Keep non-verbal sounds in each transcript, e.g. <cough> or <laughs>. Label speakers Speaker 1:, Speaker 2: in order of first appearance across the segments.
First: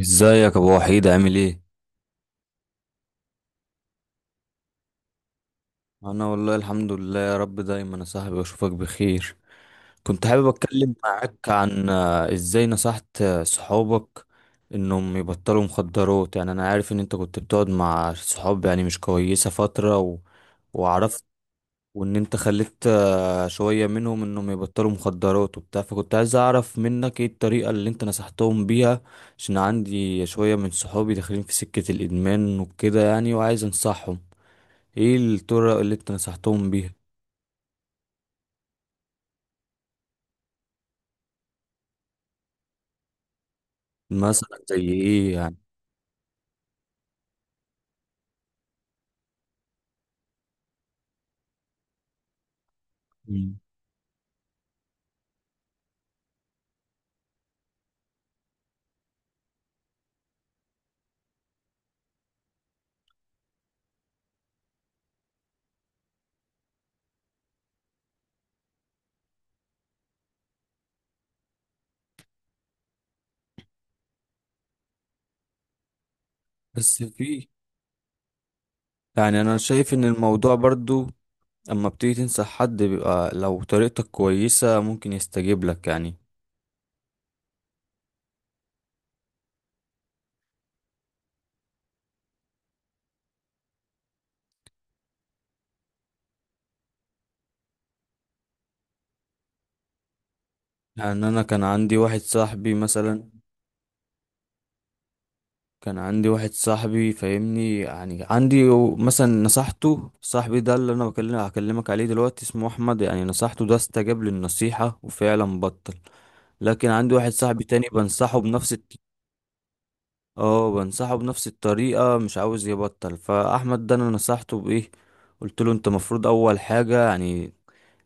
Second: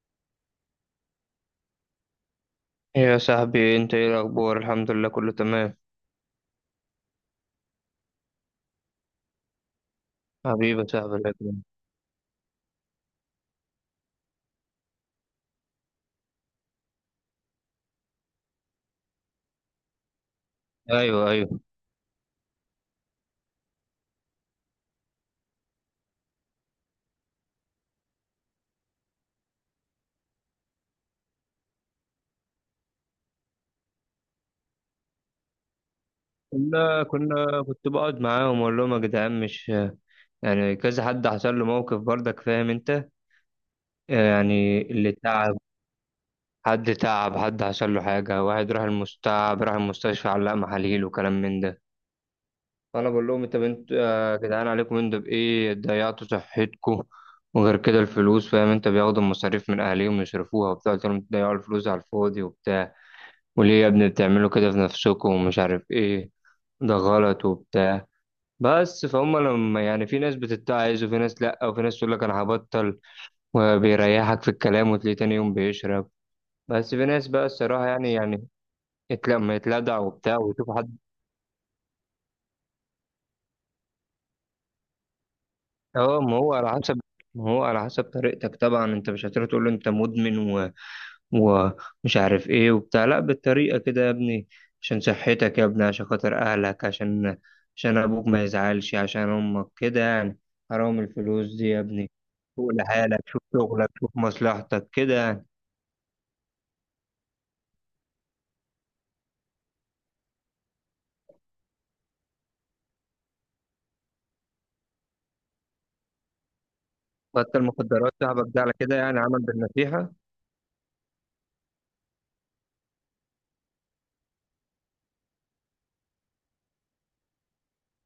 Speaker 1: ازيك يا ابو وحيد؟ عامل ايه؟
Speaker 2: يا صاحبي، انت ايه الاخبار؟ الحمد لله، كله تمام.
Speaker 1: انا والله الحمد لله، يا رب دايما يا صاحبي اشوفك بخير. كنت حابب
Speaker 2: حبيبي يا
Speaker 1: اتكلم
Speaker 2: صاحبي، الله
Speaker 1: معاك
Speaker 2: يكرمك.
Speaker 1: عن ازاي نصحت صحابك انهم يبطلوا مخدرات. يعني انا عارف ان انت كنت بتقعد مع صحاب يعني مش كويسة فترة وعرفت
Speaker 2: ايوه، ايوه.
Speaker 1: وان انت خليت شوية منهم انهم يبطلوا مخدرات وبتاع. فكنت عايز اعرف منك ايه الطريقة اللي انت نصحتهم بيها، عشان عندي شوية من صحابي داخلين في سكة الادمان وكده يعني، وعايز انصحهم ايه الطرق اللي انت نصحتهم بيها.
Speaker 2: كنا كنا كنت بقعد معاهم واقول لهم: يا جدعان، مش يعني كذا حد حصل له موقف؟ برضك فاهم انت،
Speaker 1: مثلا زي
Speaker 2: يعني اللي
Speaker 1: ايه يعني؟
Speaker 2: تعب. حد تعب، حد حصل له حاجه، واحد راح المستشفى، علق محاليل وكلام من ده. فانا بقول لهم: انت
Speaker 1: مم.
Speaker 2: بنت يا جدعان، عليكم، انتوا بايه ضيعتوا صحتكم؟ وغير كده الفلوس، فاهم انت، بياخدوا المصاريف من اهاليهم يصرفوها وبتاع. قلت لهم: تضيعوا الفلوس على الفاضي وبتاع؟ وليه يا ابني بتعملوا كده في نفسكم ومش عارف ايه؟ ده غلط وبتاع. بس فهم، لما يعني في ناس بتتعظ، وفي ناس لا، وفي ناس تقول لك انا هبطل وبيريحك في الكلام، وتلاقيه تاني يوم بيشرب. بس
Speaker 1: بس
Speaker 2: في ناس بقى،
Speaker 1: في
Speaker 2: الصراحة، يعني
Speaker 1: يعني
Speaker 2: لما
Speaker 1: انا شايف
Speaker 2: يتلدع
Speaker 1: ان
Speaker 2: وبتاع
Speaker 1: الموضوع
Speaker 2: ويشوف حد.
Speaker 1: برضو اما بتيجي تنصح حد بيبقى، لو طريقتك كويسة ممكن يستجيب لك يعني.
Speaker 2: اه، ما هو على حسب طريقتك. طبعا انت مش هتروح تقول له: انت مدمن ومش عارف ايه وبتاع. لا، بالطريقة كده يا ابني، عشان صحتك يا ابني، عشان خاطر اهلك، عشان ابوك ما يزعلش، عشان امك كده يعني. حرام
Speaker 1: يعني انا
Speaker 2: الفلوس
Speaker 1: كان
Speaker 2: دي يا
Speaker 1: عندي
Speaker 2: ابني.
Speaker 1: واحد
Speaker 2: شوف
Speaker 1: صاحبي
Speaker 2: لحالك،
Speaker 1: مثلا،
Speaker 2: شوف شغلك، شوف مصلحتك كده يعني.
Speaker 1: كان عندي واحد صاحبي فاهمني، يعني عندي مثلا نصحته. صاحبي ده اللي انا هكلمك عليه دلوقتي اسمه احمد، يعني نصحته ده استجاب للنصيحة وفعلا بطل. لكن عندي واحد
Speaker 2: حتى
Speaker 1: صاحبي تاني
Speaker 2: المخدرات
Speaker 1: بنصحه
Speaker 2: صاحبك ده على
Speaker 1: بنفس
Speaker 2: كده، يعني عمل بالنصيحة.
Speaker 1: اه بنصحه بنفس الطريقة، مش عاوز يبطل. فأحمد ده أنا نصحته بإيه؟ قلت له أنت مفروض أول حاجة، يعني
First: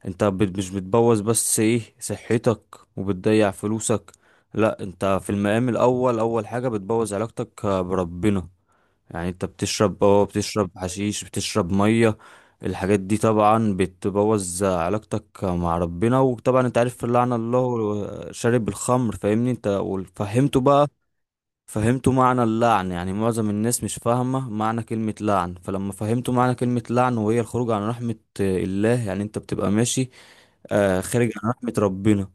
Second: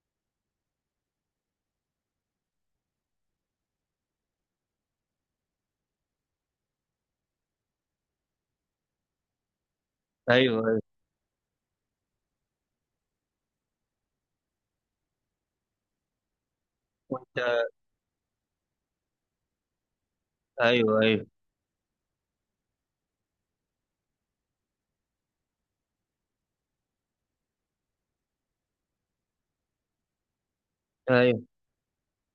Speaker 1: أنت مش بتبوظ بس إيه صحتك وبتضيع فلوسك. لأ، أنت في المقام الأول أول حاجة بتبوظ علاقتك بربنا. يعني أنت بتشرب اه
Speaker 2: ايوه،
Speaker 1: بتشرب
Speaker 2: ايوه.
Speaker 1: حشيش، بتشرب مية. الحاجات دي طبعا بتبوظ علاقتك مع ربنا، وطبعا انت عارف لعن
Speaker 2: وانت.
Speaker 1: الله شارب الخمر، فاهمني انت؟ وفهمته بقى،
Speaker 2: ايوه، ايوه.
Speaker 1: فهمت معنى اللعن. يعني معظم الناس مش فاهمة معنى كلمة لعن، فلما فهمتوا معنى كلمة لعن وهي الخروج عن رحمة الله، يعني انت بتبقى ماشي خارج
Speaker 2: ايوه،
Speaker 1: عن رحمة ربنا.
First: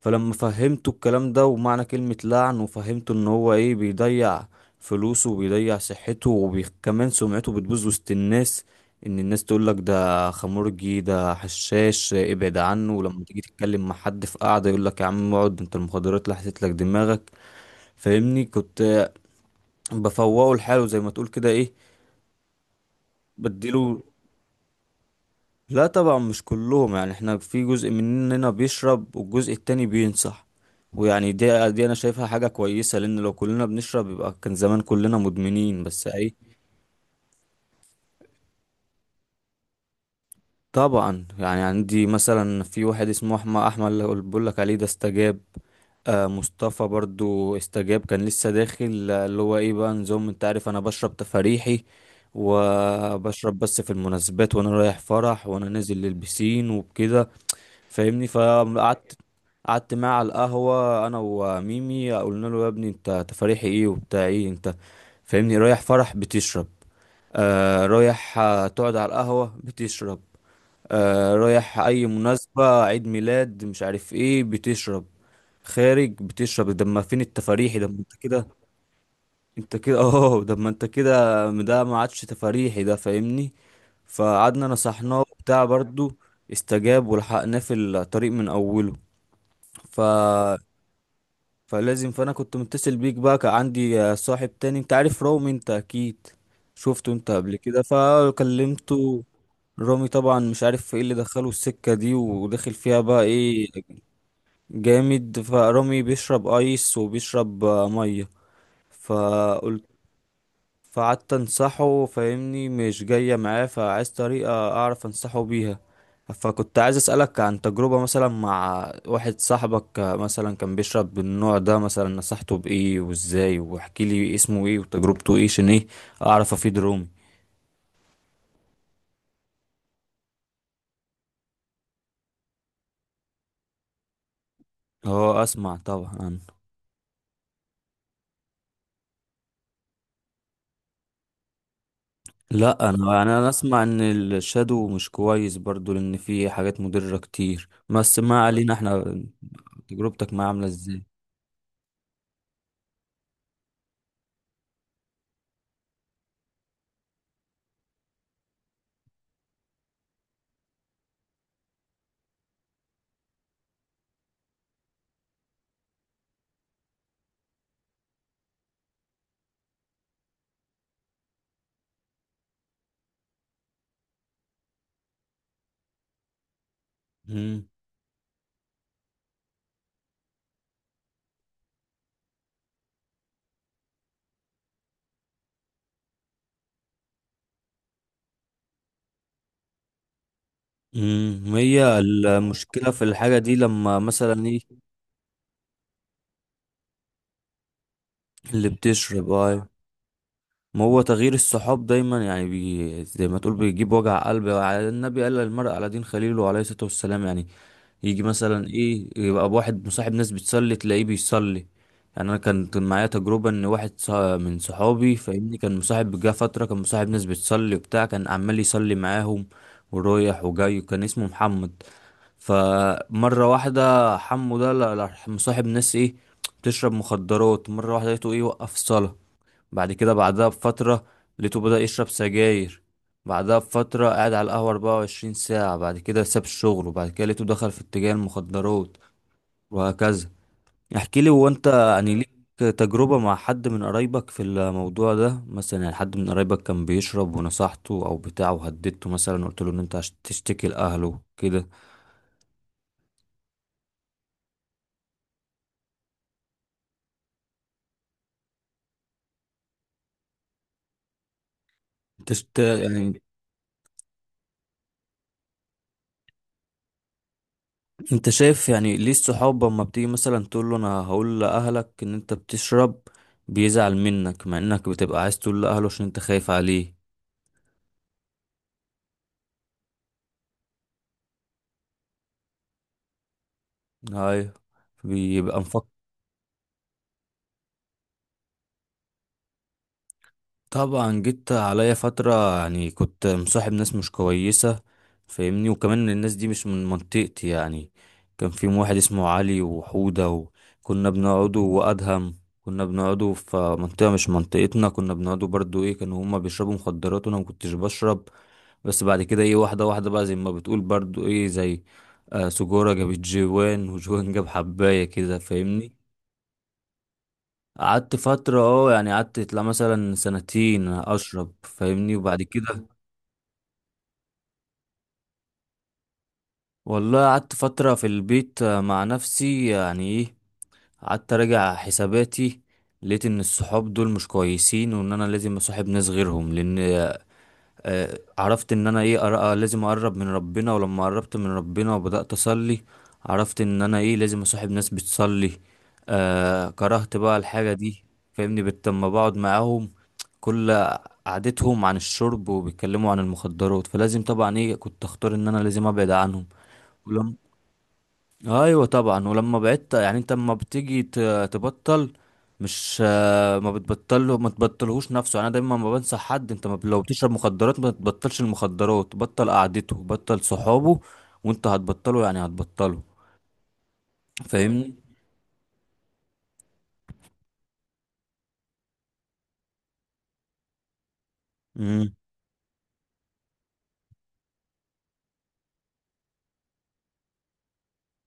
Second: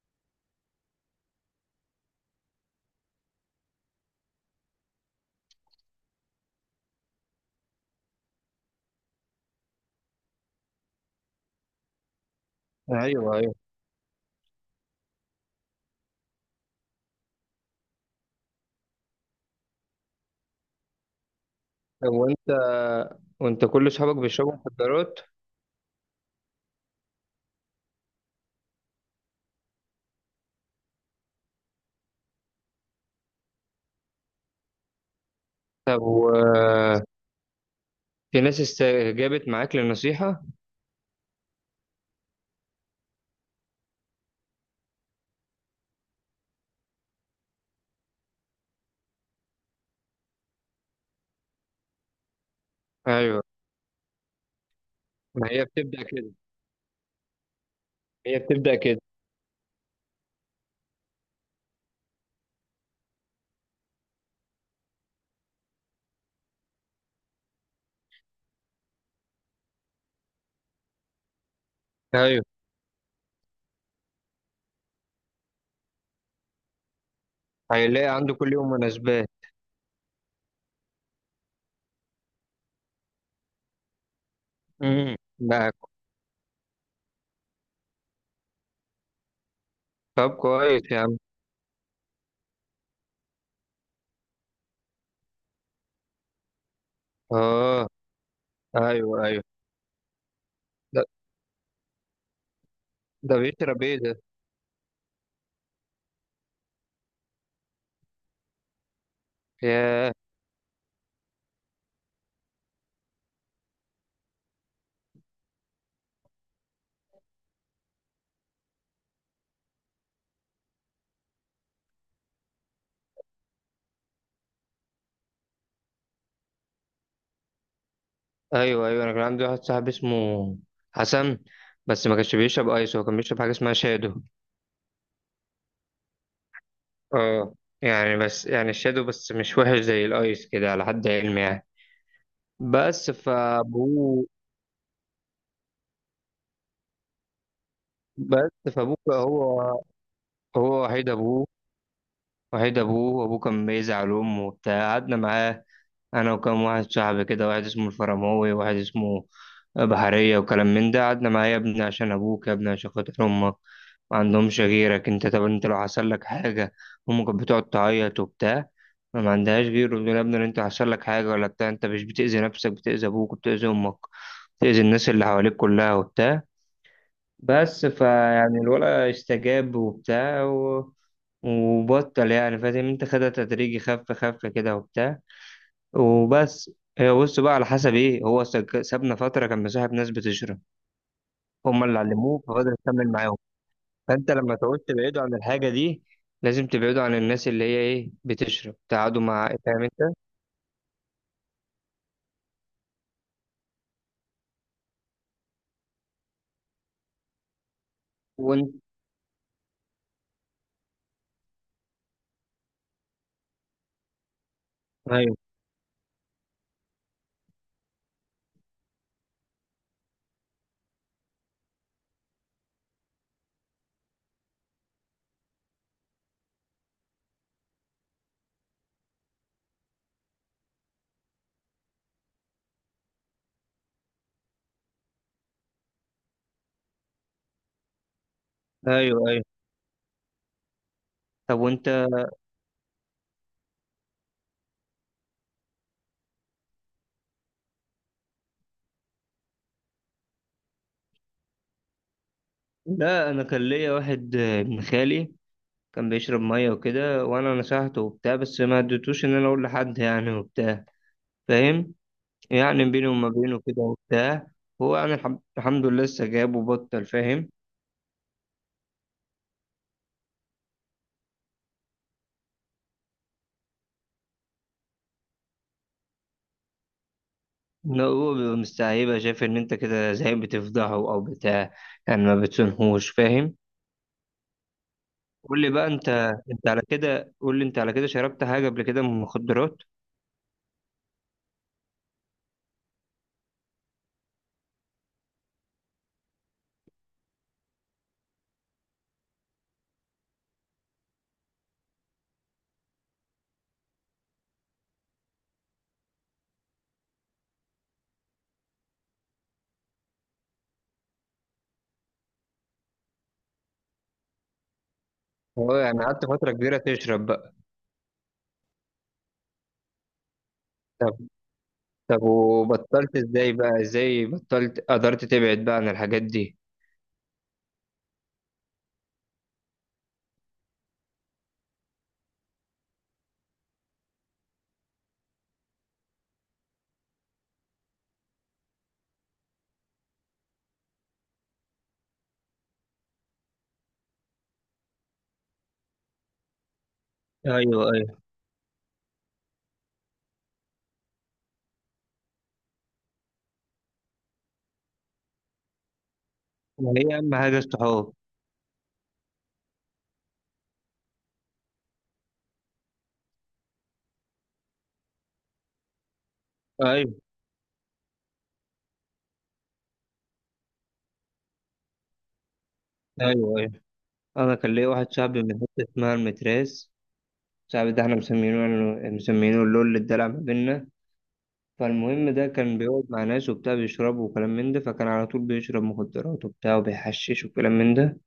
Speaker 1: فلما فهمتوا الكلام ده ومعنى كلمة لعن، وفهمتوا ان هو ايه بيضيع فلوسه وبيضيع صحته، وكمان سمعته بتبوظ وسط الناس، ان الناس تقولك ده خمرجي، ده حشاش، ابعد عنه. ولما
Speaker 2: ايوه.
Speaker 1: تيجي
Speaker 2: ايوه.
Speaker 1: تتكلم مع حد في قعدة يقولك يا عم اقعد انت، المخدرات لحست لك دماغك. فاهمني؟ كنت بفوقه لحاله زي ما تقول كده، ايه
Speaker 2: طب وانت. كل
Speaker 1: بديله.
Speaker 2: اصحابك بيشربوا مخدرات؟
Speaker 1: لا طبعا مش كلهم، يعني احنا في جزء مننا بيشرب والجزء التاني بينصح. ويعني دي انا شايفها حاجة كويسة، لان لو كلنا بنشرب يبقى كان زمان كلنا مدمنين،
Speaker 2: طب
Speaker 1: بس
Speaker 2: و.
Speaker 1: ايه.
Speaker 2: في ناس استجابت معاك للنصيحة؟
Speaker 1: طبعا، يعني عندي مثلا في واحد اسمه احمد اللي بقول لك عليه، ده استجاب. مصطفى برضو استجاب، كان لسه داخل، اللي هو ايه بقى نظام انت عارف، انا بشرب تفاريحي،
Speaker 2: ايوه.
Speaker 1: وبشرب بس في المناسبات، وانا رايح فرح،
Speaker 2: ما هي
Speaker 1: وانا نازل
Speaker 2: بتبدأ كده،
Speaker 1: للبسين وبكده. فاهمني؟
Speaker 2: هي بتبدأ كده.
Speaker 1: قعدت معاه على القهوة انا وميمي، قلنا له يا ابني انت تفاريحي ايه وبتاع، ايه انت فاهمني رايح فرح بتشرب، رايح تقعد على القهوة بتشرب، رايح اي
Speaker 2: ايوه.
Speaker 1: مناسبة، عيد ميلاد مش عارف ايه بتشرب، خارج بتشرب. ده ما فين التفاريحي ده، ما
Speaker 2: هيلاقي
Speaker 1: انت
Speaker 2: عنده
Speaker 1: كده،
Speaker 2: كل يوم مناسبات.
Speaker 1: انت كده <laughs> ده ما انت كده، ده ما عادش تفاريحي ده فاهمني. فقعدنا نصحناه وبتاع،
Speaker 2: ده.
Speaker 1: برضو استجاب ولحقناه في الطريق من اوله. ف
Speaker 2: طب كويس يا عم.
Speaker 1: فلازم. فانا كنت متصل بيك بقى، كان عندي صاحب تاني، انت عارف رامي، انت اكيد شفته انت قبل كده.
Speaker 2: اه. ايوه،
Speaker 1: فكلمته،
Speaker 2: ايوه.
Speaker 1: رامي طبعا مش عارف ايه
Speaker 2: ده
Speaker 1: اللي دخله السكة دي، وداخل فيها بقى ايه
Speaker 2: بيشرب ايه ده؟
Speaker 1: جامد. فرامي بيشرب ايس وبيشرب مية. فقلت
Speaker 2: ياه.
Speaker 1: فقعدت انصحه فاهمني مش جاية معاه، فعايز طريقة اعرف انصحه بيها. فكنت عايز اسألك عن تجربة مثلا مع واحد صاحبك مثلا كان بيشرب بالنوع ده مثلا، نصحته بايه وازاي، واحكي لي اسمه ايه وتجربته ايه، عشان ايه اعرف افيد رومي.
Speaker 2: ايوه، ايوه، انا كان عندي واحد صاحبي اسمه حسن. بس ما كانش بيشرب ايس، هو كان بيشرب حاجه اسمها شادو.
Speaker 1: اه، اسمع طبعا عنه.
Speaker 2: اه. يعني بس، يعني الشادو بس مش وحش زي الايس كده، على حد علمي يعني.
Speaker 1: لا،
Speaker 2: بس
Speaker 1: انا اسمع ان
Speaker 2: فابوه
Speaker 1: الشادو مش كويس برضو، لان فيه حاجات مضرة كتير، بس ما علينا
Speaker 2: بس فابوه بقى،
Speaker 1: احنا.
Speaker 2: هو
Speaker 1: تجربتك معاه عاملة
Speaker 2: هو
Speaker 1: ازاي؟
Speaker 2: وحيد ابوه، وابوه كان بيزعل امه وبتاع. قعدنا معاه انا وكم واحد صاحبي كده، واحد اسمه الفرماوي وواحد اسمه بحرية وكلام من ده. قعدنا معاه: يا ابني عشان ابوك، يا ابني عشان خاطر امك، ما عندهمش غيرك انت، طب انت لو حصل لك حاجة؟ امك كانت بتقعد تعيط وبتاع، ما عندهاش غيره، بتقول: يا ابني لو انت حصل لك حاجة ولا بتاع، انت مش بتأذي نفسك، بتأذي ابوك وبتأذي امك، بتأذي الناس اللي حواليك كلها وبتاع. بس فيعني الولد استجاب وبتاع و. وبطل يعني، فاهم انت، خدها تدريجي، خف خف كده وبتاع. وبس. هي بص بقى على حسب ايه، هو سابنا فتره، كان مصاحب ناس بتشرب، هم
Speaker 1: هي
Speaker 2: اللي علموه فبدأ
Speaker 1: المشكلة في
Speaker 2: يكمل
Speaker 1: الحاجة
Speaker 2: معاهم.
Speaker 1: دي لما
Speaker 2: فانت
Speaker 1: مثلا
Speaker 2: لما
Speaker 1: ايه.
Speaker 2: تعوز تبعده عن الحاجه دي، لازم تبعده عن الناس اللي هي ايه
Speaker 1: اللي
Speaker 2: بتشرب تقعدوا
Speaker 1: بتشرب،
Speaker 2: مع،
Speaker 1: اه.
Speaker 2: فاهم انت.
Speaker 1: ما هو تغيير الصحاب دايما يعني زي ما تقول بيجيب وجع قلب، على النبي، قال المرء على دين خليله عليه الصلاة والسلام يعني. يجي مثلا
Speaker 2: وانت.
Speaker 1: ايه، يبقى واحد مصاحب ناس بتصلي تلاقيه بيصلي. يعني انا كان معايا تجربة ان واحد من صحابي
Speaker 2: ايوه،
Speaker 1: فاهمني، كان مصاحب جه فترة، كان مصاحب ناس بتصلي وبتاع، كان عمال يصلي معاهم ورايح وجاي، وكان اسمه محمد. فمرة واحدة حمو ده لا، مصاحب ناس ايه، بتشرب مخدرات. مرة واحدة لقيته ايه وقف صلاة، بعدها بفترة لقيته بدأ يشرب سجاير، بعدها بفترة قاعد على القهوة 24 ساعة، بعد كده ساب الشغل، وبعد كده لقيته دخل في اتجاه المخدرات
Speaker 2: ايوه، ايوه.
Speaker 1: وهكذا. احكي لي، هو
Speaker 2: طب
Speaker 1: انت
Speaker 2: وانت.
Speaker 1: يعني ليك تجربة مع حد من قرايبك في الموضوع ده مثلا؟ يعني حد من قرايبك كان بيشرب ونصحته او بتاعه، وهددته مثلا، قلت له ان انت هتشتكي لأهله كده.
Speaker 2: لا، انا كان ليا واحد ابن خالي كان بيشرب ميه وكده، وانا نصحته وبتاع، بس ما اديتوش ان انا اقول لحد يعني وبتاع، فاهم. يعني بيني
Speaker 1: يعني
Speaker 2: وما بينه كده وبتاع. هو يعني الحمد لله لسه جاب وبطل، فاهم.
Speaker 1: انت شايف يعني ليه الصحاب اما بتيجي مثلا تقول له انا هقول لاهلك ان انت بتشرب بيزعل منك، مع انك بتبقى عايز تقول لاهله عشان انت خايف عليه.
Speaker 2: لا، هو بيبقى مستعيبة، شايف إن أنت كده زي بتفضحه أو بتاع، يعني ما بتسنهوش، فاهم.
Speaker 1: ايوه، بيبقى
Speaker 2: قول لي
Speaker 1: مفكر.
Speaker 2: بقى أنت. أنت على كده قول لي أنت على كده شربت حاجة قبل كده من المخدرات؟
Speaker 1: طبعا جيت عليا فترة يعني كنت مصاحب ناس مش كويسة فاهمني، وكمان الناس دي مش من منطقتي يعني. كان في واحد اسمه علي وحودة، وكنا بنقعدوا وادهم. كنا بنقعدوا في منطقة مش منطقتنا، كنا بنقعدوا برضو ايه، كانوا هما بيشربوا مخدرات وانا ما كنتش بشرب. بس بعد كده ايه، واحدة واحدة بقى زي ما بتقول برضو، ايه زي سجورة جابت جوان وجوان جاب حباية كده
Speaker 2: أه،
Speaker 1: فاهمني.
Speaker 2: يعني قعدت فترة كبيرة تشرب بقى؟
Speaker 1: قعدت فترة يعني قعدت، لا مثلا سنتين
Speaker 2: طب،
Speaker 1: أشرب فاهمني،
Speaker 2: طب،
Speaker 1: وبعد كده
Speaker 2: وبطلت إزاي بطلت قدرت تبعد بقى عن الحاجات دي؟
Speaker 1: والله قعدت فترة في البيت، مع نفسي يعني ايه، قعدت أراجع حساباتي. لقيت إن الصحاب دول مش كويسين، وإن أنا لازم أصاحب ناس غيرهم، لأن عرفت ان انا ايه لازم اقرب من ربنا. ولما قربت من ربنا وبدأت اصلي عرفت ان انا ايه لازم اصاحب ناس بتصلي. كرهت بقى الحاجة
Speaker 2: أيوه،
Speaker 1: دي
Speaker 2: أيوه.
Speaker 1: فاهمني. لما بقعد معاهم كل قعدتهم عن الشرب وبيتكلموا عن المخدرات، فلازم طبعا ايه كنت اختار ان انا لازم ابعد عنهم.
Speaker 2: ما هي
Speaker 1: ولما
Speaker 2: أهم حاجة الصحاب.
Speaker 1: ايوه طبعا. ولما بعدت يعني، انت لما بتيجي تبطل مش، ما بتبطله، ما تبطلهوش نفسه. انا دايما ما بنصح حد انت، ما لو
Speaker 2: أيوه،
Speaker 1: بتشرب مخدرات ما تبطلش المخدرات، بطل قعدته، بطل صحابه، وانت هتبطله يعني هتبطله
Speaker 2: أيوه، أيوه. أنا كان ليا
Speaker 1: فاهمني.
Speaker 2: واحد صاحبي من حتة اسمها المتراس. صاحبي ده احنا مسمينه مسمينه اللول، اللي اتدلع ما بينا.
Speaker 1: امم
Speaker 2: فالمهم، ده كان بيقعد مع ناس وبتاع بيشربوا وكلام من ده، فكان على طول بيشرب مخدرات وبتاع وبيحشش وكلام من ده.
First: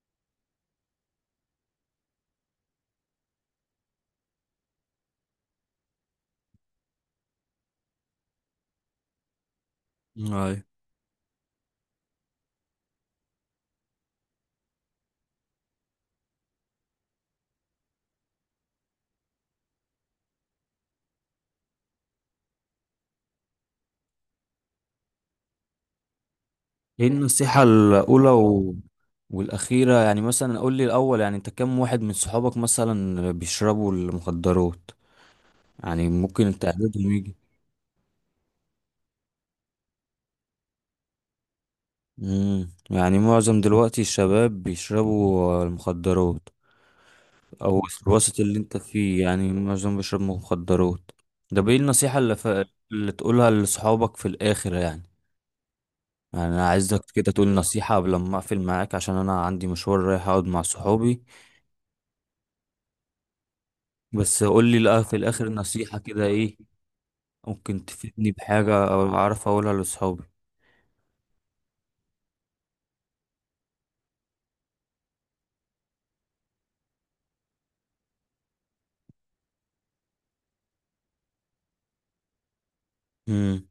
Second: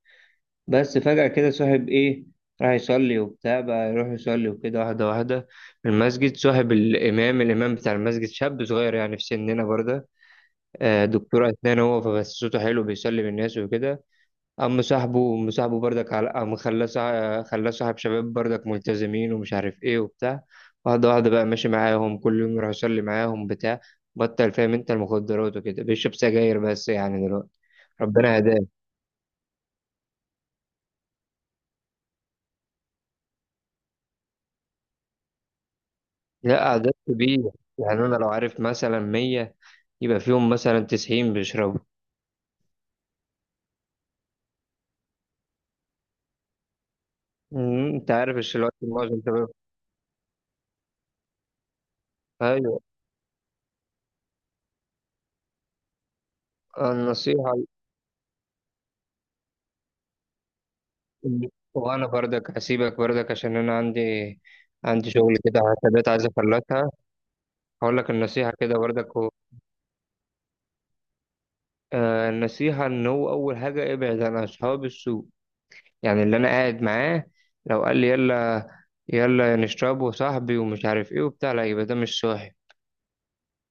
Speaker 2: بس فجأة كده صاحب إيه، راح يصلي وبتاع، بقى يروح يصلي وكده، واحدة واحدة، في المسجد صاحب الإمام بتاع المسجد، شاب صغير يعني في سننا برضه،
Speaker 1: ايوه.
Speaker 2: دكتور أسنان هو، فبس صوته حلو، بيصلي بالناس وكده. قام صاحبه بردك، على قام خلاه صاحب شباب بردك ملتزمين ومش عارف ايه وبتاع. واحدة واحدة بقى ماشي معاهم، كل يوم يروح يصلي معاهم بتاع، بطل فاهم انت المخدرات وكده، بيشرب سجاير بس
Speaker 1: ايه
Speaker 2: يعني دلوقتي.
Speaker 1: النصيحة الاولى
Speaker 2: ربنا <laughs> هداه.
Speaker 1: والاخيرة يعني، مثلا قول لي الاول يعني، انت كم واحد من صحابك مثلا بيشربوا المخدرات، يعني ممكن
Speaker 2: لا،
Speaker 1: انت
Speaker 2: عدد
Speaker 1: عددهم يجي.
Speaker 2: كبير. يعني انا لو عارف مثلا 100، يبقى فيهم مثلا 90 بيشربوا.
Speaker 1: يعني معظم دلوقتي الشباب بيشربوا المخدرات؟ او
Speaker 2: انت عارف
Speaker 1: الوسط اللي
Speaker 2: الوقت
Speaker 1: انت فيه
Speaker 2: معظم شباب.
Speaker 1: يعني معظم بيشرب مخدرات؟ ده بايه النصيحة اللي،
Speaker 2: ايوه،
Speaker 1: اللي تقولها لصحابك في الاخر يعني؟ يعني انا عايزك كده تقول
Speaker 2: النصيحة.
Speaker 1: نصيحة قبل ما اقفل معاك، عشان انا عندي مشوار رايح اقعد مع صحابي.
Speaker 2: وانا بردك هسيبك بردك، عشان انا
Speaker 1: بس قول لي، لأ،
Speaker 2: عندي
Speaker 1: في
Speaker 2: شغل
Speaker 1: الاخر
Speaker 2: كده،
Speaker 1: نصيحة
Speaker 2: حسابات
Speaker 1: كده
Speaker 2: عايز
Speaker 1: ايه
Speaker 2: اخلصها.
Speaker 1: ممكن
Speaker 2: هقول لك
Speaker 1: تفيدني
Speaker 2: النصيحة كده
Speaker 1: بحاجة او
Speaker 2: برضك، هو.
Speaker 1: اعرف اقولها لصحابي.
Speaker 2: النصيحة إن هو أول حاجة ابعد عن أصحاب السوء. يعني اللي أنا قاعد معاه لو قال لي يلا، يلا نشرب وصاحبي ومش عارف إيه وبتاع، لا، يبقى ده مش صاحب.
Speaker 1: امم.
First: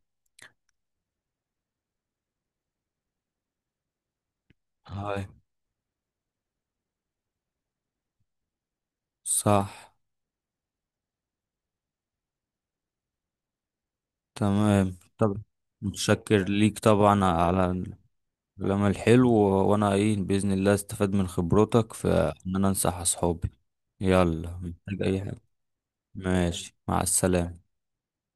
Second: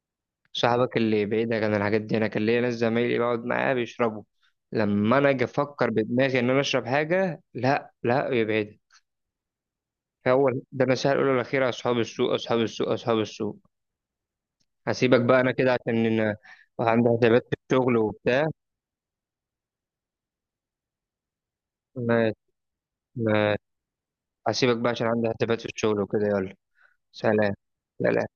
Speaker 2: صاحبك اللي بعيدك عن الحاجات دي. أنا كان ليا ناس زمايلي بقعد معاه بيشربوا، لما
Speaker 1: هاي.
Speaker 2: أنا أجي أفكر بدماغي إن أنا أشرب حاجة، لا لا، يبعد.
Speaker 1: صح.
Speaker 2: هو ده النصيحة الأولى والأخيرة: أصحاب السوء، أصحاب السوء، أصحاب السوء.
Speaker 1: تمام.
Speaker 2: هسيبك بقى
Speaker 1: طب،
Speaker 2: أنا كده،
Speaker 1: متشكر ليك
Speaker 2: عندي
Speaker 1: طبعا
Speaker 2: حسابات في
Speaker 1: على
Speaker 2: الشغل وبتاع.
Speaker 1: كلام الحلو، وانا ايه باذن الله استفاد من خبرتك في
Speaker 2: ما-
Speaker 1: ان انا انصح اصحابي.
Speaker 2: ما-
Speaker 1: يلا،
Speaker 2: هسيبك بقى
Speaker 1: محتاج
Speaker 2: عشان
Speaker 1: اي
Speaker 2: عندي
Speaker 1: حاجه؟
Speaker 2: حسابات في الشغل وكده، يلا.
Speaker 1: ماشي، مع
Speaker 2: سلام.
Speaker 1: السلامه.
Speaker 2: سلام.